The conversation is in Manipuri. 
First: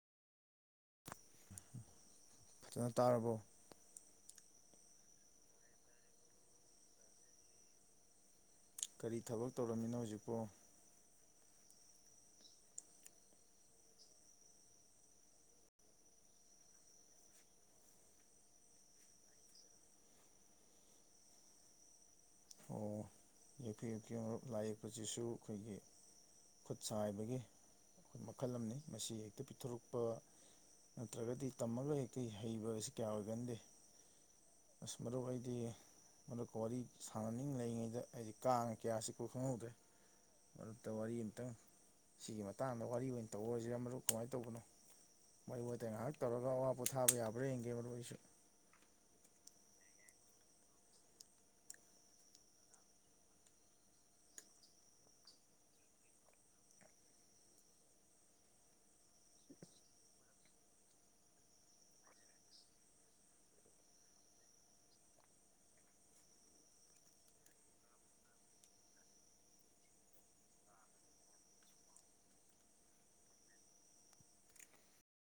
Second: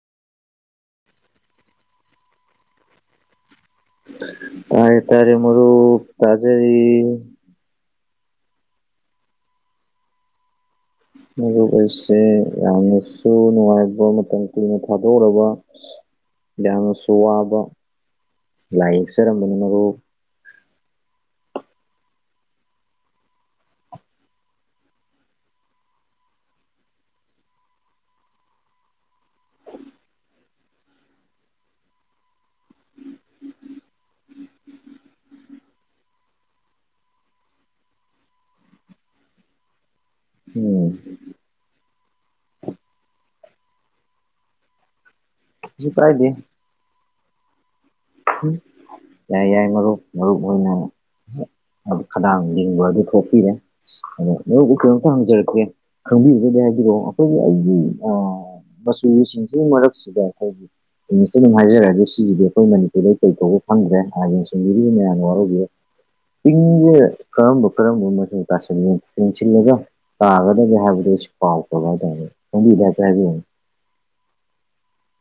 ꯐꯖꯅ ꯇꯥꯔꯕꯣ ꯇꯥꯔꯦ ꯇꯥꯔꯦ ꯃꯔꯨꯞ ꯇꯥꯖꯔꯦ ꯀꯔꯤ ꯊꯕꯛ ꯇꯧꯔꯝꯃꯤꯅꯣ ꯍꯧꯖꯤꯛꯄꯣ ꯃꯔꯨꯞ ꯑꯩꯁꯦ ꯌꯥꯝꯅꯁꯨ ꯅꯨꯡꯉꯥꯏꯕ ꯃꯇꯝ ꯀꯨꯏꯅ ꯊꯥꯗꯣꯛꯎꯔꯕ ꯌꯥꯝꯅꯁꯨ ꯋꯥꯕ ꯂꯥꯏ ꯌꯦꯛꯆꯔꯝꯕꯅꯦ ꯃꯔꯨꯞ ꯑꯣ ꯌꯦꯛꯄꯤꯌꯨ ꯌꯦꯛꯄꯤꯌꯨ ꯂꯥꯏ ꯌꯦꯛꯄꯁꯤꯁꯨ ꯑꯩꯈꯣꯏꯒꯤ ꯈꯨꯠ ꯁꯥ ꯍꯩꯕꯒꯤ ꯈꯨꯠ ꯃꯈꯜ ꯑꯃꯅꯤ ꯃꯁꯤ ꯍꯦꯛꯇ ꯄꯤꯊꯣꯔꯛꯄ ꯅꯠꯇ꯭ꯔꯒꯗꯤ ꯇꯝꯃꯒ ꯍꯦꯛꯇ ꯍꯩꯕꯁꯤ ꯀꯌꯥ ꯑꯣꯏꯒꯟꯗꯦ ꯑꯁ ꯃꯔꯨꯞ ꯑꯩꯗꯤ ꯍꯟꯗꯛꯀ ꯋꯥꯔꯤ ꯁꯥꯟꯅꯅꯤꯡ ꯂꯩꯔꯤꯉꯩꯗ ꯑꯩꯗꯤ ꯀꯥꯡ ꯀꯌꯥ ꯆꯤꯛꯄ ꯈꯪꯍꯧꯗ꯭ꯔꯦ ꯃꯔꯨꯞꯇ ꯎꯝ ꯋꯥꯔꯤ ꯑꯃꯇꯪ ꯁꯤꯒꯤ ꯃꯇꯥꯡꯗ ꯋꯥꯔꯤ ꯑꯣꯏꯅ ꯇꯧꯔꯁꯤ ꯃꯔꯨꯞ ꯀꯃꯥꯏ ꯇꯧꯕꯅꯣ ꯋꯥꯔꯤ ꯀꯩꯁꯨ ꯋꯥꯇꯥꯏ ꯉꯥꯏꯍꯥꯛ ꯀꯥꯏꯗꯦ ꯇꯧꯔꯒ ꯑꯋꯥ ꯄꯣꯊꯥꯕ ꯌꯥꯕ꯭ꯔꯥ ꯌꯦꯡꯒꯦ ꯃꯔꯨꯞ ꯑꯩꯁꯨ ꯌꯥꯏ ꯌꯥꯏ ꯃꯔꯨꯞ ꯃꯔꯨꯞ ꯍꯣꯏꯅ ꯈꯗꯥꯡ ꯂꯤꯡꯕꯗꯨ ꯊꯣꯛꯄꯤꯔꯦ ꯑꯗꯣ ꯅꯕꯨ ꯀꯔꯤꯝꯇ ꯍꯪꯖꯔꯛꯀꯦ ꯈꯪꯕꯤꯔꯒꯗꯤ ꯍꯥꯏꯕꯤꯔꯛꯑꯣ ꯑꯩꯈꯣꯏꯒꯤ ꯑꯩꯒꯤ ꯑꯥ ꯃꯆꯨꯁꯤꯡꯁꯤꯒꯤ ꯃꯔꯛꯁꯤꯗ ꯑꯩꯈꯣꯏꯒꯤ ꯏꯪꯂꯤꯁꯇ ꯑꯗꯨꯝ ꯍꯥꯏꯖꯔꯅꯤ ꯁꯤꯖꯤꯗꯤ ꯑꯩꯈꯣꯏ ꯃꯅꯤ ꯁꯤꯗꯤ ꯀꯩ ꯀꯧꯕꯅꯣ ꯈꯪꯗꯦ [unintelligible] ꯃꯌꯥꯝꯅ ꯋꯥꯔꯧꯕꯤꯔꯣꯢ ꯄꯤꯡꯖꯦ ꯀꯔꯝꯕ ꯀꯔꯝꯕ ꯃꯆꯨ [unintelligible] ꯁꯤꯜꯂꯒ ꯇꯥꯒꯗꯒꯦ ꯍꯥꯏꯕꯗꯨ [unintelligible] ꯍꯥꯏꯇꯥꯔꯦ [unintelligible]